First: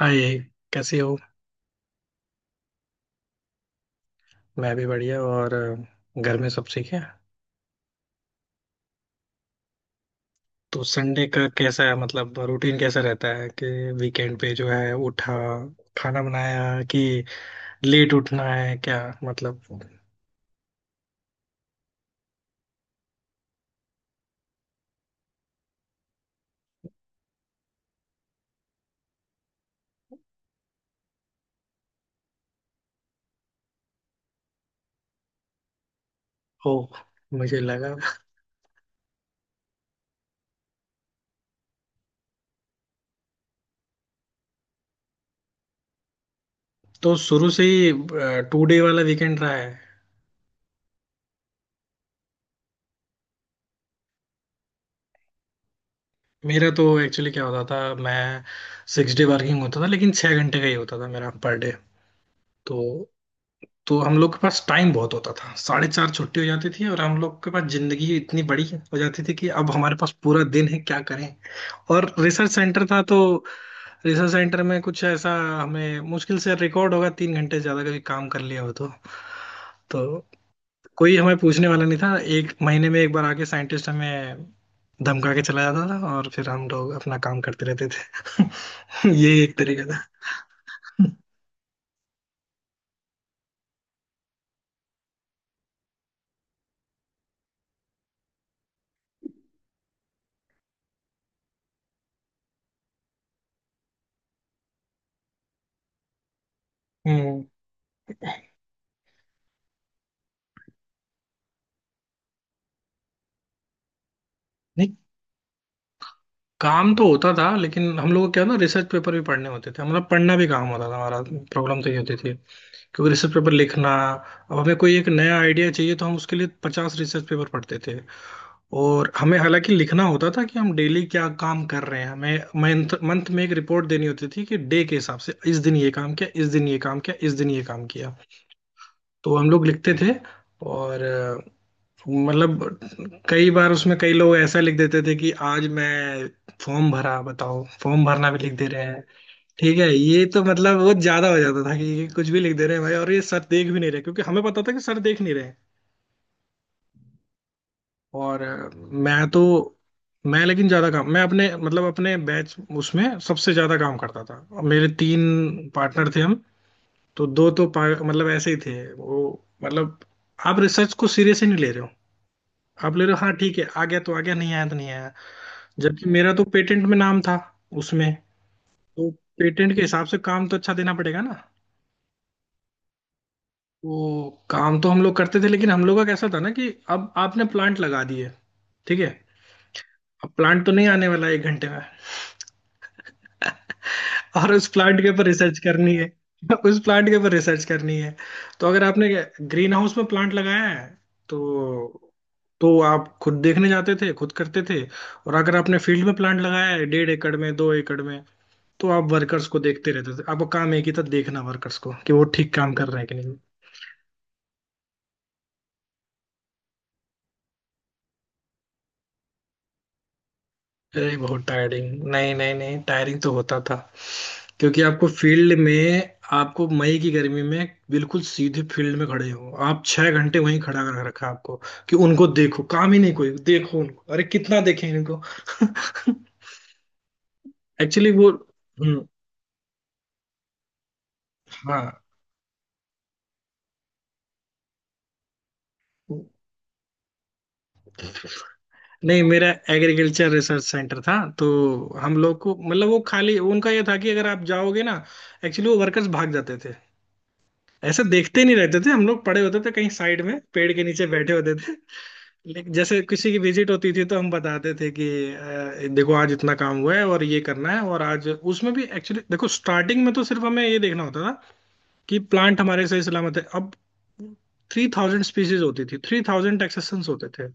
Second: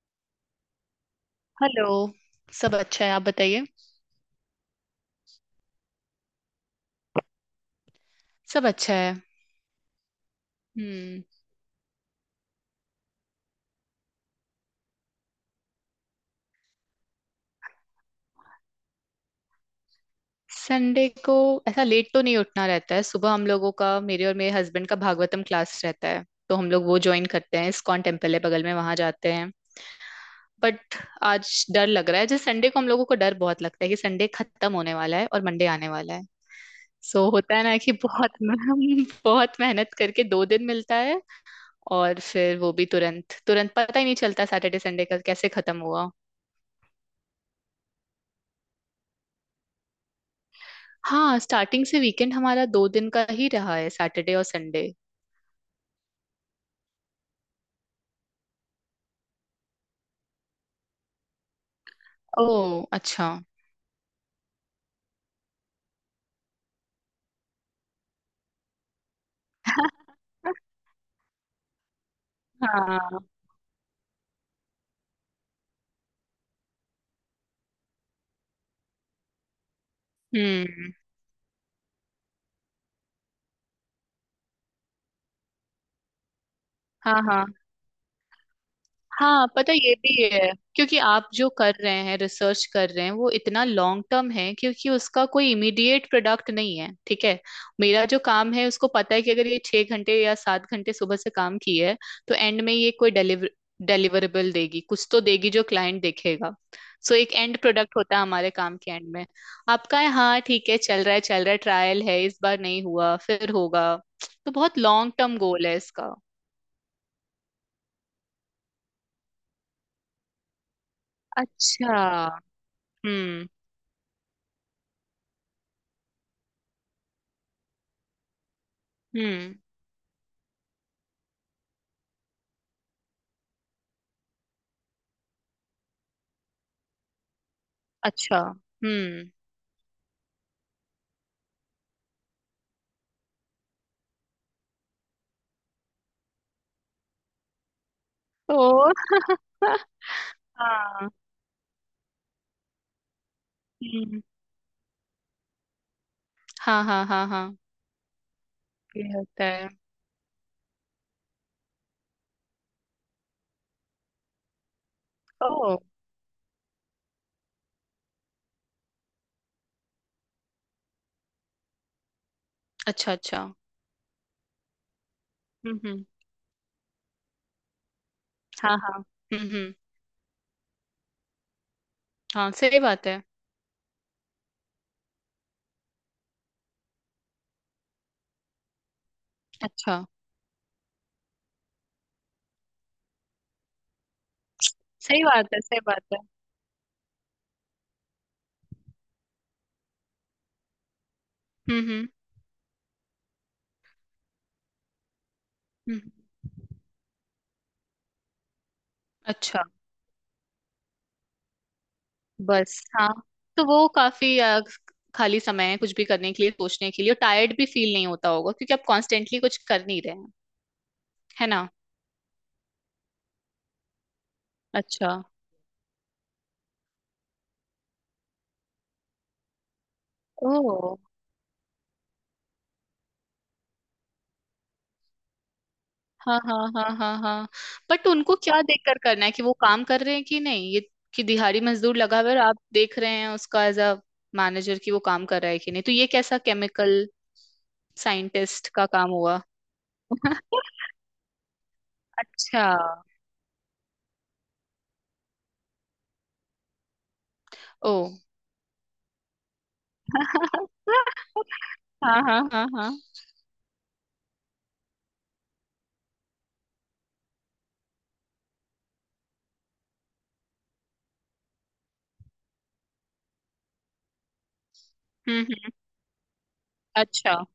हाय। कैसी हो? हेलो। सब अच्छा है, आप बताइए। मैं भी बढ़िया। और घर में सब ठीक है। सब अच्छा है। तो हम्म। संडे का कैसा है, मतलब रूटीन कैसा रहता है कि वीकेंड पे जो है उठा, खाना बनाया, कि लेट उठना है क्या, मतलब। संडे को ऐसा लेट तो नहीं उठना रहता है। सुबह हम लोगों का, मेरे और मेरे हस्बैंड का, भागवतम क्लास रहता है, तो हम लोग वो ज्वाइन करते हैं। इस्कॉन टेम्पल है बगल में, वहां जाते हैं। बट आज डर लग रहा है, जैसे संडे को हम लोगों को डर बहुत लगता है कि संडे खत्म होने वाला है और मंडे आने वाला है। ओ, सो होता मुझे है ना कि लगा बहुत बहुत मेहनत करके 2 दिन मिलता है। और फिर वो भी तुरंत तुरंत पता ही नहीं चलता सैटरडे संडे का कैसे खत्म हुआ। तो शुरू से ही टू डे वाला वीकेंड रहा है। हाँ, स्टार्टिंग से वीकेंड हमारा 2 दिन का ही रहा है, सैटरडे और संडे। मेरा तो एक्चुअली क्या होता था, मैं सिक्स डे वर्किंग होता था, लेकिन छः घंटे का ही होता था मेरा पर डे। तो ओह अच्छा। तो हम लोग के पास टाइम बहुत होता था, 4:30 छुट्टी हो जाती थी और हम लोग के पास जिंदगी इतनी बड़ी हो जाती थी कि अब हमारे पास पूरा दिन है, क्या करें। और रिसर्च सेंटर था, हाँ। तो रिसर्च सेंटर में कुछ ऐसा, हमें मुश्किल से रिकॉर्ड होगा 3 घंटे से ज्यादा कभी काम कर लिया हो। तो हम्म। कोई हमें पूछने वाला नहीं था, एक महीने में एक बार आके साइंटिस्ट हमें धमका के चला जाता था और फिर हम लोग अपना हाँ काम हाँ। करते रहते थे। ये हाँ एक पता है, तरीका ये था। भी है क्योंकि आप जो कर रहे हैं, रिसर्च कर रहे हैं, वो इतना लॉन्ग टर्म है क्योंकि उसका कोई इमीडिएट प्रोडक्ट नहीं है ठीक है। मेरा जो काम है उसको पता है कि अगर ये 6 घंटे या 7 घंटे सुबह से काम की है, तो एंड में ये कोई डिलीवरेबल देगी, कुछ तो देगी जो क्लाइंट देखेगा। सो एक हम्म। एंड प्रोडक्ट होता है हमारे काम के एंड में। आपका है हाँ ठीक है, चल रहा है चल रहा है, ट्रायल है, इस बार नहीं हुआ फिर होगा, तो बहुत नहीं, लॉन्ग टर्म गोल है इसका। काम तो होता था, लेकिन हम लोग को क्या ना, रिसर्च पेपर भी पढ़ने होते थे, मतलब पढ़ना भी काम होता था हमारा। प्रॉब्लम तो ये अच्छा। होती थी, क्योंकि रिसर्च हम्म पेपर लिखना, अब हमें कोई एक नया आइडिया चाहिए तो हम उसके लिए 50 रिसर्च पेपर पढ़ते थे। और हमें हम्म। हालांकि लिखना होता था कि हम डेली क्या काम कर रहे हैं, हमें मंथ मंथ में एक रिपोर्ट देनी होती थी कि डे के हिसाब से इस दिन ये काम किया, इस दिन ये काम किया, इस दिन ये काम किया। अच्छा। हम्म। तो हम लोग लिखते थे। और मतलब कई बार उसमें कई लोग ऐसा लिख देते थे कि आज मैं फॉर्म भरा, बताओ, फॉर्म भरना भी लिख दे रहे तो हैं। ठीक है, ये तो मतलब बहुत हाँ। ज्यादा हो जाता था कि ये कुछ भी लिख दे रहे हैं भाई, और ये सर देख भी नहीं रहे, क्योंकि हम्म। हमें पता था कि सर देख नहीं रहे हैं। हाँ हाँ हाँ हाँ। और ये होता है। मैं लेकिन ज्यादा काम, मैं अपने मतलब अपने बैच उसमें सबसे ज्यादा काम करता था, और मेरे तीन ओ पार्टनर थे हम। तो दो तो मतलब ऐसे ही थे वो, मतलब आप रिसर्च को सीरियस ही नहीं ले रहे हो, आप ले रहे अच्छा हो। हाँ अच्छा। ठीक है, आ गया तो आ गया, नहीं आया तो नहीं आया। हम्म। जबकि मेरा तो पेटेंट में नाम था उसमें, हाँ हाँ। तो हम्म। पेटेंट के हिसाब से काम तो अच्छा देना पड़ेगा ना। हाँ सही बात है। तो काम तो हम लोग करते थे, लेकिन हम लोग का कैसा था ना कि, अब आपने प्लांट लगा दिए, ठीक है, अच्छा। अब प्लांट तो नहीं आने वाला 1 घंटे में, और उस प्लांट के सही ऊपर बात रिसर्च है, सही करनी बात है, है। उस प्लांट के ऊपर रिसर्च करनी है। तो अगर आपने ग्रीन हाउस में प्लांट लगाया है तो हम्म। तो आप खुद देखने जाते थे, खुद करते थे। और अगर आपने फील्ड हम्म, में प्लांट लगाया है, 1.5 एकड़ में, 2 एकड़ में, तो आप वर्कर्स को अच्छा। देखते रहते थे। आपका काम एक ही था, देखना वर्कर्स को कि वो ठीक काम बस कर रहे हैं हाँ। कि नहीं। तो वो काफी खाली समय है, कुछ भी करने के लिए, सोचने के लिए। और टायर्ड भी फील नहीं होता होगा क्योंकि आप कॉन्स्टेंटली कुछ कर नहीं रहे हैं, अरे, बहुत है ना। टायरिंग, नहीं नहीं नहीं, टायरिंग तो होता था, क्योंकि आपको अच्छा। फील्ड में, आपको मई की गर्मी में बिल्कुल सीधे फील्ड में खड़े हो, आप 6 घंटे वहीं खड़ा ओ। कर रखा आपको कि उनको देखो, काम ही नहीं, कोई देखो उनको, अरे कितना देखें इनको। हाँ हाँ हाँ हाँ हाँ। बट एक्चुअली वो उनको क्या देखकर करना है कि वो काम कर रहे हैं कि नहीं, ये कि दिहाड़ी मजदूर हाँ। लगा हुआ है और आप देख रहे हैं उसका एज अ मैनेजर कि वो काम कर रहा है कि नहीं, तो ये कैसा केमिकल साइंटिस्ट का काम नहीं, हुआ। मेरा एग्रीकल्चर रिसर्च सेंटर था, तो हम लोग को अच्छा। मतलब वो खाली उनका ये था कि अगर आप जाओगे ना, एक्चुअली वो वर्कर्स भाग जाते थे। ओ। ऐसे देखते नहीं रहते थे, हम लोग पड़े होते थे कहीं साइड में पेड़ के नीचे बैठे होते थे। हाँ हाँ हाँ लेकिन हाँ। जैसे किसी की विजिट होती थी तो हम बताते थे कि देखो आज इतना काम हुआ है और ये करना है। और आज उसमें भी एक्चुअली देखो, स्टार्टिंग में तो सिर्फ हमें ये देखना होता था कि प्लांट हमारे सही सलामत है। अब 3,000 हम्म स्पीसीज हम्म, होती थी, 3,000 एक्सेसन्स होते अच्छा। थे,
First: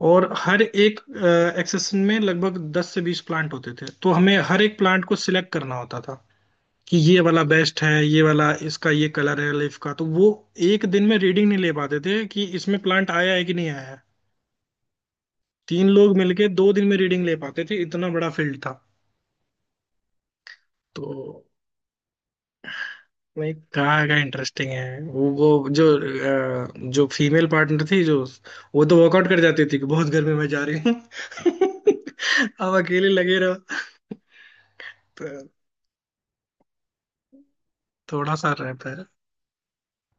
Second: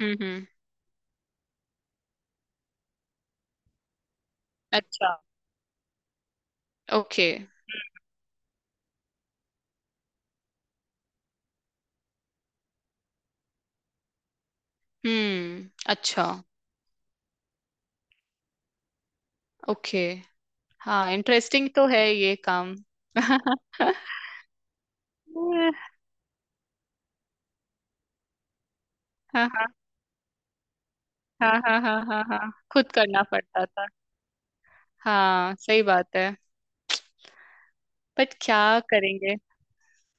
और हम्म। हर एक एक्सेसन में लगभग 10 से 20 प्लांट होते थे, तो हमें हर एक प्लांट अच्छा। को सिलेक्ट करना होता था कि ये ओके। वाला बेस्ट है, ये वाला इसका ये कलर है लीफ का। तो वो एक दिन में रीडिंग नहीं ले पाते थे कि इसमें प्लांट आया है कि नहीं आया है। हम्म। तीन लोग अच्छा। मिलके 2 दिन में रीडिंग ले पाते थे, इतना बड़ा फील्ड था। ओके। तो हाँ इंटरेस्टिंग तो है ये काम। नहीं, कहा का इंटरेस्टिंग है। वो जो जो फीमेल पार्टनर थी, जो वो तो वर्कआउट कर हाँ जाती हाँ थी कि बहुत गर्मी में जा रही हूँ। हाँ हाँ हाँ। हाँ हाँ अब खुद अकेले करना लगे पड़ता रहो। था। तो हाँ सही बात है। थोड़ा बट सा क्या रहता है। करेंगे।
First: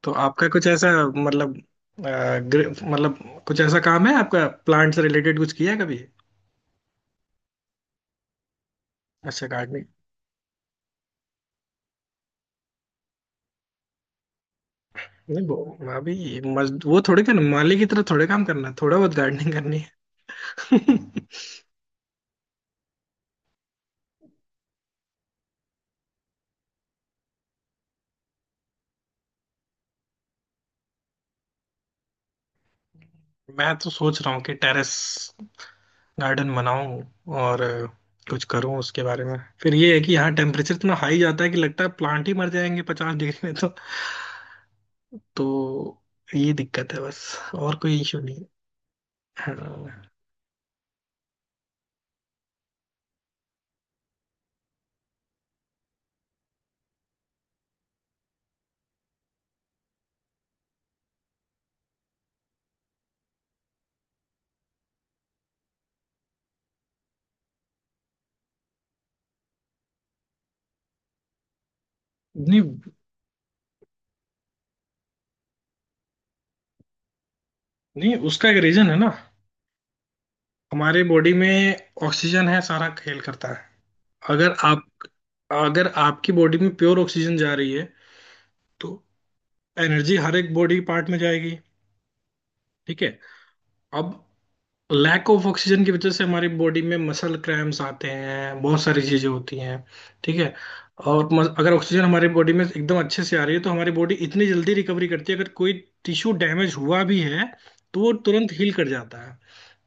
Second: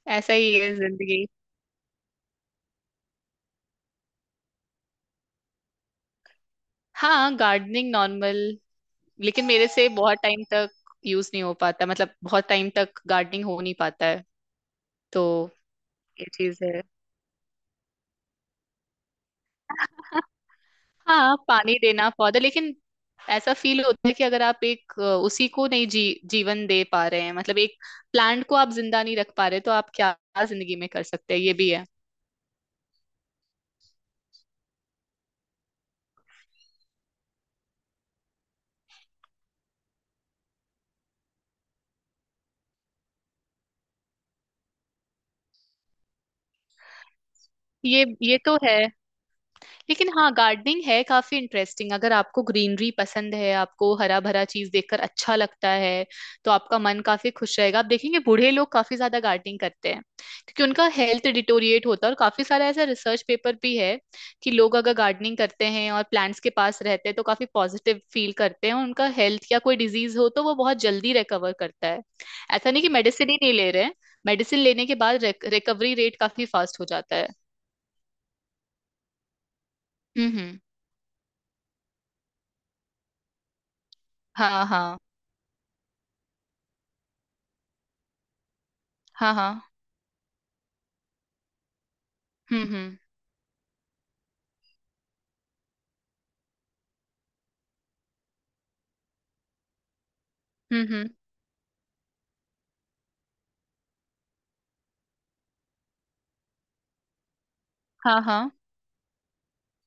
तो ऐसा आपका ही कुछ है ऐसा जिंदगी। मतलब मतलब कुछ ऐसा काम है आपका, प्लांट से रिलेटेड कुछ किया है कभी? हाँ गार्डनिंग नॉर्मल, लेकिन अच्छा मेरे गार्डनिंग। से बहुत टाइम तक यूज नहीं हो पाता, मतलब बहुत टाइम तक गार्डनिंग हो नहीं पाता है, तो नहीं वो, अभी ये चीज है। मजद वो थोड़े करना माली की तरह, थोड़े काम करना है, थोड़ा बहुत गार्डनिंग करनी है। हाँ पानी देना पौधा, लेकिन ऐसा फील होता है कि अगर आप एक उसी को नहीं जी जीवन दे पा रहे हैं, मतलब एक प्लांट को आप जिंदा नहीं रख पा रहे, तो आप क्या जिंदगी में कर सकते हैं, ये भी है। मैं तो सोच रहा हूँ कि टेरेस गार्डन बनाऊं और कुछ करूं उसके बारे में। फिर ये है कि यहाँ टेम्परेचर इतना हाई जाता है कि लगता है प्लांट ही मर जाएंगे 50 डिग्री में। तो ये दिक्कत है बस, और कोई ये इशू नहीं ये तो है। है। लेकिन हाँ। हाँ गार्डनिंग है काफी इंटरेस्टिंग, अगर आपको ग्रीनरी पसंद है, आपको हरा भरा चीज देखकर अच्छा लगता है, तो आपका मन काफी खुश रहेगा। आप देखेंगे बूढ़े लोग काफी ज्यादा गार्डनिंग करते हैं, क्योंकि उनका हेल्थ डिटोरिएट होता है। और काफी सारा ऐसा रिसर्च पेपर भी है कि लोग अगर गार्डनिंग करते हैं और प्लांट्स के पास रहते हैं, तो काफी पॉजिटिव फील करते हैं, और उनका हेल्थ या कोई डिजीज हो तो वो बहुत जल्दी रिकवर करता है। नहीं ऐसा नहीं कि नहीं, मेडिसिन ही नहीं ले रहे हैं, मेडिसिन लेने के बाद रिकवरी रेट काफी फास्ट हो जाता है। उसका एक रीजन है ना। हम्म। हमारे बॉडी में ऑक्सीजन है, सारा खेल करता है। अगर हाँ आप, हाँ। अगर आपकी बॉडी में प्योर ऑक्सीजन जा रही है तो हाँ हाँ। एनर्जी हर एक बॉडी पार्ट में जाएगी। हम्म। ठीक है, अब लैक ऑफ ऑक्सीजन की वजह से हमारी बॉडी में मसल क्रैम्स आते हैं, बहुत सारी चीजें होती हैं। ठीक है, हम्म हम्म, और अगर ऑक्सीजन हमारी बॉडी में एकदम अच्छे से आ रही है तो हमारी बॉडी इतनी जल्दी रिकवरी करती है, अगर कोई टिश्यू डैमेज हुआ भी है तो वो हाँ हाँ। तुरंत हील कर जाता है।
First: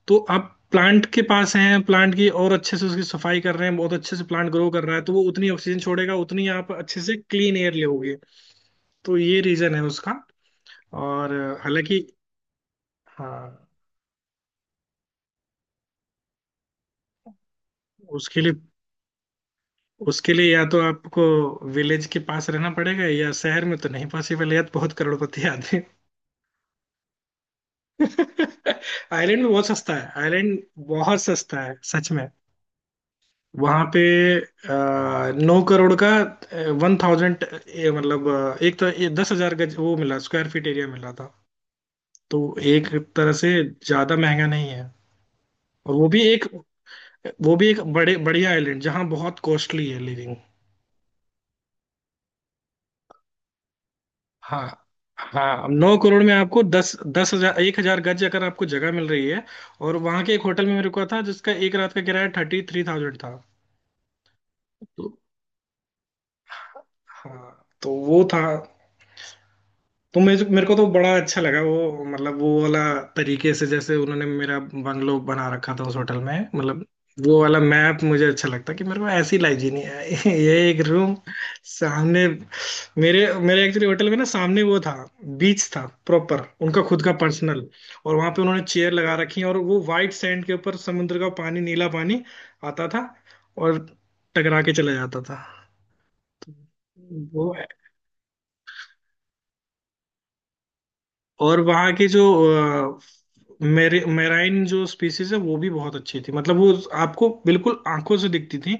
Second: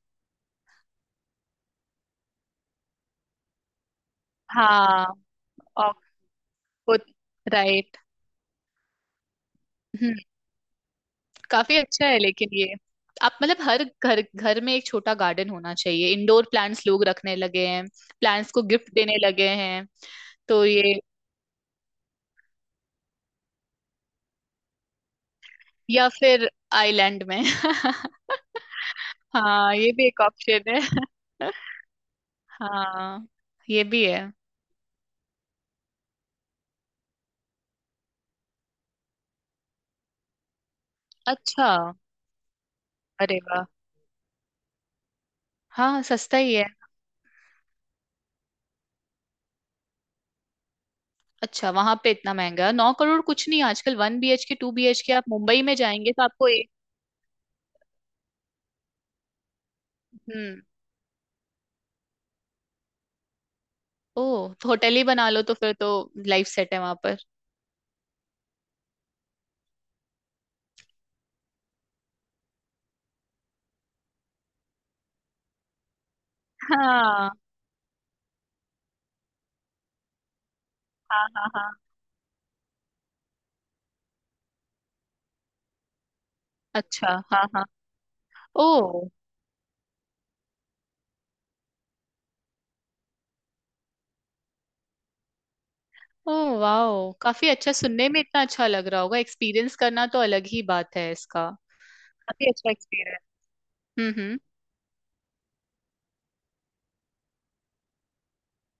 तो आप प्लांट के पास हैं, प्लांट की और अच्छे से उसकी सफाई कर रहे हैं, बहुत अच्छे से प्लांट ग्रो कर रहा है, तो हाँ वो उतनी ऑक्सीजन छोड़ेगा, उतनी आप अच्छे ऑकूट। से क्लीन एयर राइट। लोगे। तो ये रीजन है उसका। हम्म। और काफी हालांकि, अच्छा है, लेकिन ये आप मतलब हाँ, हर घर घर में एक छोटा गार्डन होना चाहिए। इंडोर प्लांट्स लोग रखने लगे हैं, उसके प्लांट्स लिए, को गिफ्ट देने लगे हैं, उसके लिए या तो तो ये आपको विलेज के पास रहना पड़ेगा, या शहर में तो नहीं पॉसिबल है, या तो बहुत करोड़पति आदमी। या फिर आइलैंड में। आइलैंड में बहुत हाँ ये सस्ता भी है एक आइलैंड, ऑप्शन बहुत है। सस्ता है सच में। हाँ वहां ये पे भी है। 9 करोड़ का 1000, मतलब एक तो ये 10,000 गज वो मिला, स्क्वायर फीट एरिया मिला था। अच्छा। तो एक तरह अरे से वाह। ज्यादा महंगा नहीं है, और हाँ वो भी सस्ता एक, ही है। वो भी एक बड़े बढ़िया आइलैंड जहाँ बहुत कॉस्टली है लिविंग। अच्छा वहां पे इतना महंगा है। 9 करोड़ कुछ नहीं आजकल, 1 BHK टू हाँ बी एच के आप मुंबई हाँ, में नौ जाएंगे करोड़ तो में आपको आपको एक। दस दस हजार 1,000 गज अगर आपको जगह मिल रही है। और वहां के एक हम्म। होटल में मेरे को था जिसका 1 रात का किराया 33,000 था। ओह तो होटल ही तो बना लो, तो फिर तो लाइफ सेट है वहां पर। हाँ, तो वो था। तो मेरे मेरे को तो बड़ा अच्छा लगा वो, मतलब वो वाला तरीके से जैसे उन्होंने मेरा बंगलो बना रखा था उस होटल में, मतलब हाँ वो वाला मैप मुझे अच्छा लगता कि मेरे को ऐसी लाइफ जीनी है। ये एक रूम हाँ हाँ हाँ। सामने, मेरे मेरे एक्चुअली होटल में ना सामने वो था, बीच था प्रॉपर उनका खुद का अच्छा। हाँ हाँ। पर्सनल। और वहां पे उन्होंने चेयर ओह। लगा रखी और वो वाइट सैंड के ऊपर समुद्र का पानी, नीला पानी आता था और टकरा के चला जाता था। तो ओह वाओ। काफी वो, अच्छा, सुनने में इतना अच्छा लग रहा होगा, एक्सपीरियंस करना तो अलग ही बात है इसका। और वहाँ की जो काफी अच्छा एक्सपीरियंस। मेरे हम्म। मेराइन जो स्पीसीज है, वो भी बहुत अच्छी थी, मतलब वो आपको बिल्कुल आंखों से दिखती थी।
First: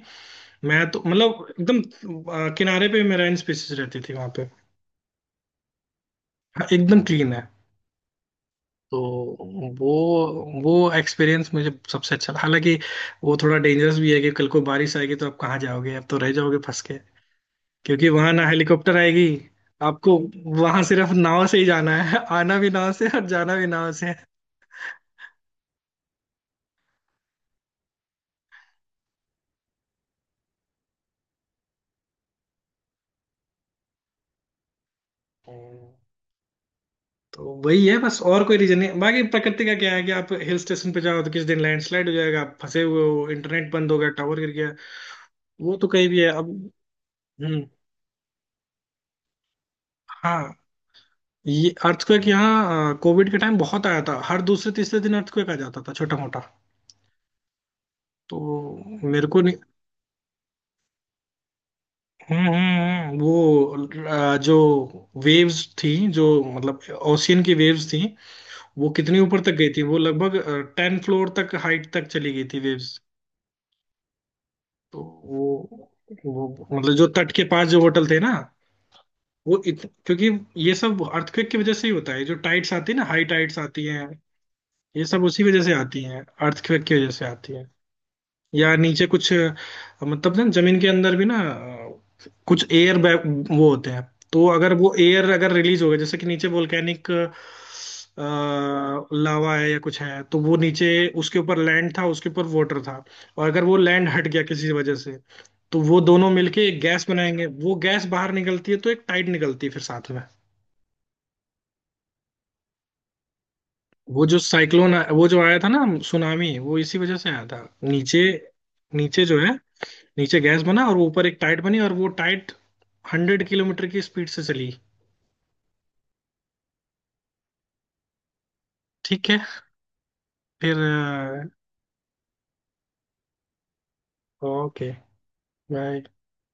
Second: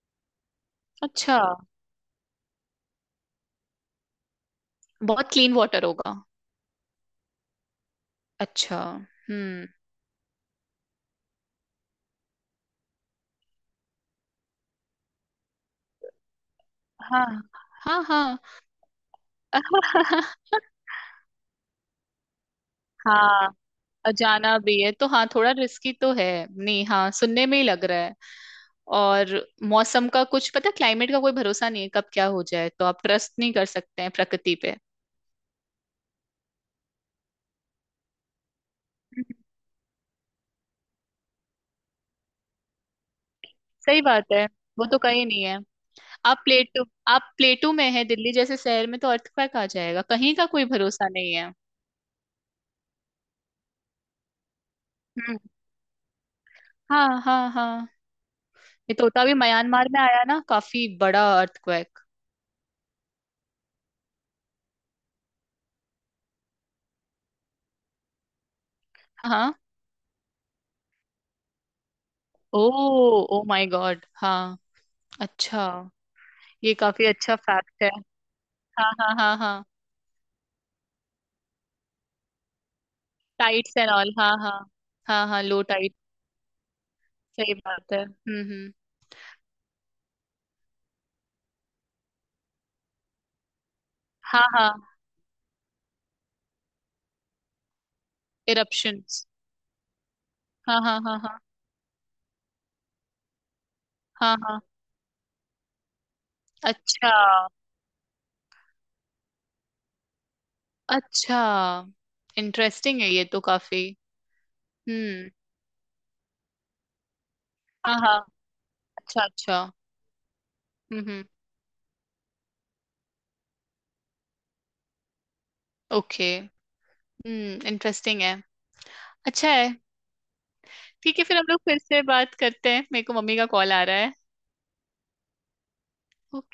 मैं तो अच्छा। मतलब एकदम किनारे पे मेराइन स्पीसीज रहती थी वहाँ पे। बहुत क्लीन वाटर होगा। हाँ, एकदम क्लीन है। अच्छा। तो हम्म। वो वो एक्सपीरियंस मुझे सबसे अच्छा था। हालांकि वो थोड़ा डेंजरस भी है कि कल को बारिश आएगी तो आप कहाँ जाओगे, आप तो रह जाओगे फंस के, हाँ हाँ क्योंकि वहां हाँ। ना हेलीकॉप्टर आएगी आपको, वहां सिर्फ नाव से ही जाना है, आना भी नाव से और हाँ। जाना भी नाव अजाना भी है तो हाँ, थोड़ा रिस्की तो है। नहीं हाँ, सुनने में ही लग रहा है। और मौसम का कुछ पता, क्लाइमेट का कोई भरोसा नहीं है, कब क्या हो जाए, तो आप ट्रस्ट नहीं कर सकते हैं प्रकृति पे। से। तो वही है बस, और कोई रीजन नहीं, बाकी हम्म, प्रकृति का क्या है कि आप हिल स्टेशन पे जाओ तो किस दिन लैंडस्लाइड हो जाएगा, आप फंसे हुए हो, इंटरनेट बंद हो सही गया, बात टावर है। गिर गया। वो तो कहीं नहीं है। वो तो कहीं भी है आप अब। प्लेटो आप हम्म। प्लेटो में है, दिल्ली जैसे शहर में तो अर्थक्वेक आ जाएगा, कहीं का हाँ। कोई भरोसा नहीं है। ये अर्थक्वेक यहाँ कोविड के टाइम बहुत आया था, हर दूसरे तीसरे दिन हम्म। अर्थक्वेक आ जाता था छोटा मोटा। हाँ हाँ हाँ। ये तो तो होता, मेरे भी को नहीं। म्यांमार में आया ना काफी बड़ा अर्थक्वेक। वो जो वेव्स थी जो, मतलब ओशियन की वेव्स थी, वो कितनी ऊपर तक हाँ। गई थी, वो लगभग 10 फ्लोर तक हाइट तक चली गई थी oh. Waves. Oh my god. हाँ। तो अच्छा। वो ये मतलब जो काफी तट अच्छा के पास जो फैक्ट है। होटल थे ना, हाँ हाँ हाँ हाँ। क्योंकि ये सब अर्थक्वेक की वजह से ही होता है, जो टाइड्स आती है ना, हाई टाइड्स टाइट्स आती एंड हैं, ऑल, हाँ हाँ। ये सब हाँ उसी हाँ वजह लो से टाइट। आती हैं, अर्थक्वेक की वजह से आती सही हैं। बात है। हम्म। या नीचे कुछ मतलब ना जमीन के अंदर भी ना कुछ एयर बैग वो होते हैं, हाँ तो हाँ। अगर वो एयर अगर रिलीज हो गया, जैसे कि नीचे वोल्केनिक इरप्शंस। लावा है या कुछ है, तो वो हाँ नीचे, हाँ हाँ उसके हाँ। ऊपर लैंड था, उसके ऊपर वाटर था, और अगर वो लैंड हट हाँ गया हाँ। किसी वजह से, तो वो दोनों मिलके एक गैस अच्छा। बनाएंगे, वो गैस बाहर निकलती है तो एक टाइड निकलती है, फिर साथ में अच्छा। इंटरेस्टिंग है ये तो काफी। वो जो साइक्लोन वो हम्म। जो आया था ना, सुनामी, वो इसी वजह से आया था। हाँ हाँ। नीचे, अच्छा नीचे जो है अच्छा। नीचे गैस बना और वो हम्म। ऊपर एक टाइट बनी, और वो टाइट 100 किलोमीटर की स्पीड से चली। ओके। हम्म, इंटरेस्टिंग है। ठीक है, अच्छा है। ठीक है फिर हम फिर लोग फिर से बात करते हैं, मेरे को मम्मी का कॉल आ रहा है। Okay, bye.